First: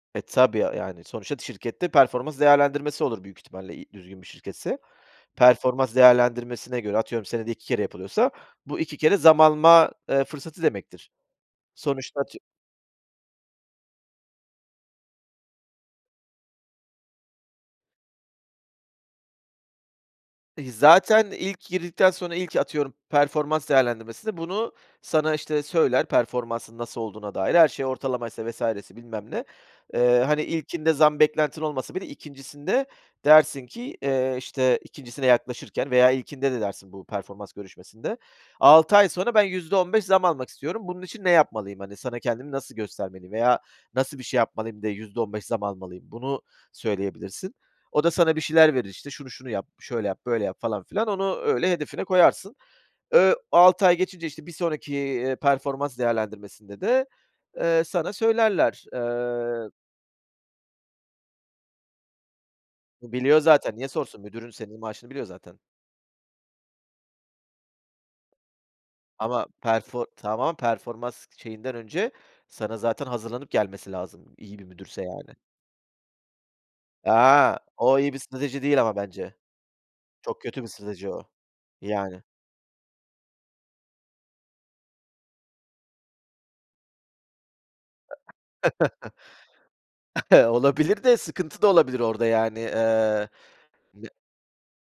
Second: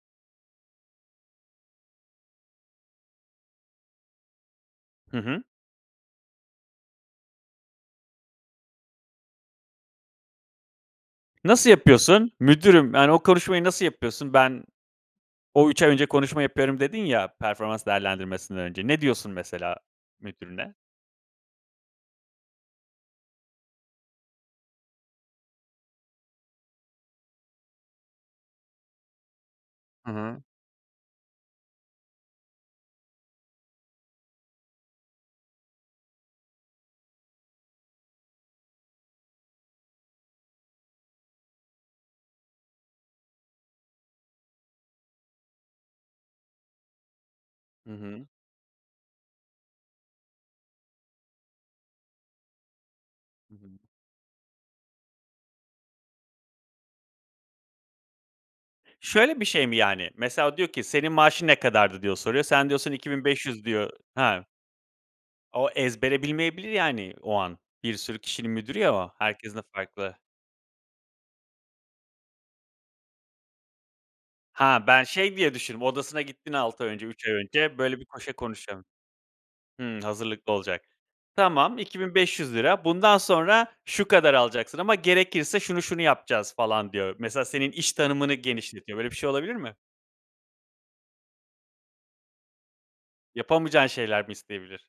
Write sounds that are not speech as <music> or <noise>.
E, tabii a yani sonuçta şirkette performans değerlendirmesi olur büyük ihtimalle, i düzgün bir şirketse. Hı hı. Performans değerlendirmesine göre atıyorum, senede 2 kere yapılıyorsa bu 2 kere zam alma, eee, fırsatı demektir. Nasıl Sonuçta yapıyorsun? atıy "Müdürüm" Yani, o konuşmayı nasıl yapıyorsun? Ben, o, 3 ay önce konuşma yapıyorum dedin ya, performans değerlendirmesinden önce. Ne diyorsun mesela İii, müdürüne? zaten ilk girdikten sonra, ilk, atıyorum performans değerlendirmesinde, bunu sana, işte, söyler, performansın nasıl olduğuna dair, her şey ortalamaysa vs. ise bilmem ne. Hı Eee, hı. hani, ilkinde zam beklentin olmasa bile 2.'sinde dersin ki, eee, işte 2.'sine yaklaşırken veya ilkinde de dersin bu performans görüşmesinde. 6 ay sonra, ben %15 zam almak istiyorum. Bunun için ne yapmalıyım? Hani, sana kendimi nasıl göstermeliyim veya nasıl bir şey yapmalıyım de %15 zam almalıyım? Bunu söyleyebilirsin. Hı O da hı. sana bir şeyler verir işte. Şunu şunu yap, şöyle yap, böyle yap falan filan. Onu öyle hedefine koyarsın. Iıı, Hı hı. 6 ay geçince işte bir sonraki, eee, performans değerlendirmesinde de, eee, sana söylerler. Şöyle bir şey Eee mi, yani? Mesela, o diyor ki, "Senin maaşın ne kadardı?" diye soruyor. Sen diyorsun, "iki bin Biliyor beş yüz" zaten, niye diyor sorsun? Ha. Müdürün, senin maaşını biliyor zaten. O ezbere bilmeyebilir yani o an, bir sürü kişinin müdürü ya o, Ama herkesin de perfor farklı. tamam, performans şeyinden önce, sana zaten hazırlanıp gelmesi lazım. İyi bir Ha, müdürse ben yani. şey diye düşündüm, odasına gittin 6 ay önce, 3 ay A! önce böyle O bir iyi bir <unintelligible> strateji değil konuşalım. ama bence. Hımm, Çok hazırlıklı kötü bir olacak. strateji o, "Tamam iki bin yani. beş yüz lira bundan sonra şu kadar alacaksın ama gerekirse şunu şunu yapacağız." falan diyor. Mesela, senin iş tanımını genişletiyor, böyle <chuckles> bir şey olabilir mi? <chuckles> Olabilir de, sıkıntı da olabilir orada yani. Eee, Yapamayacağın ne şeyler mi isteyebilir?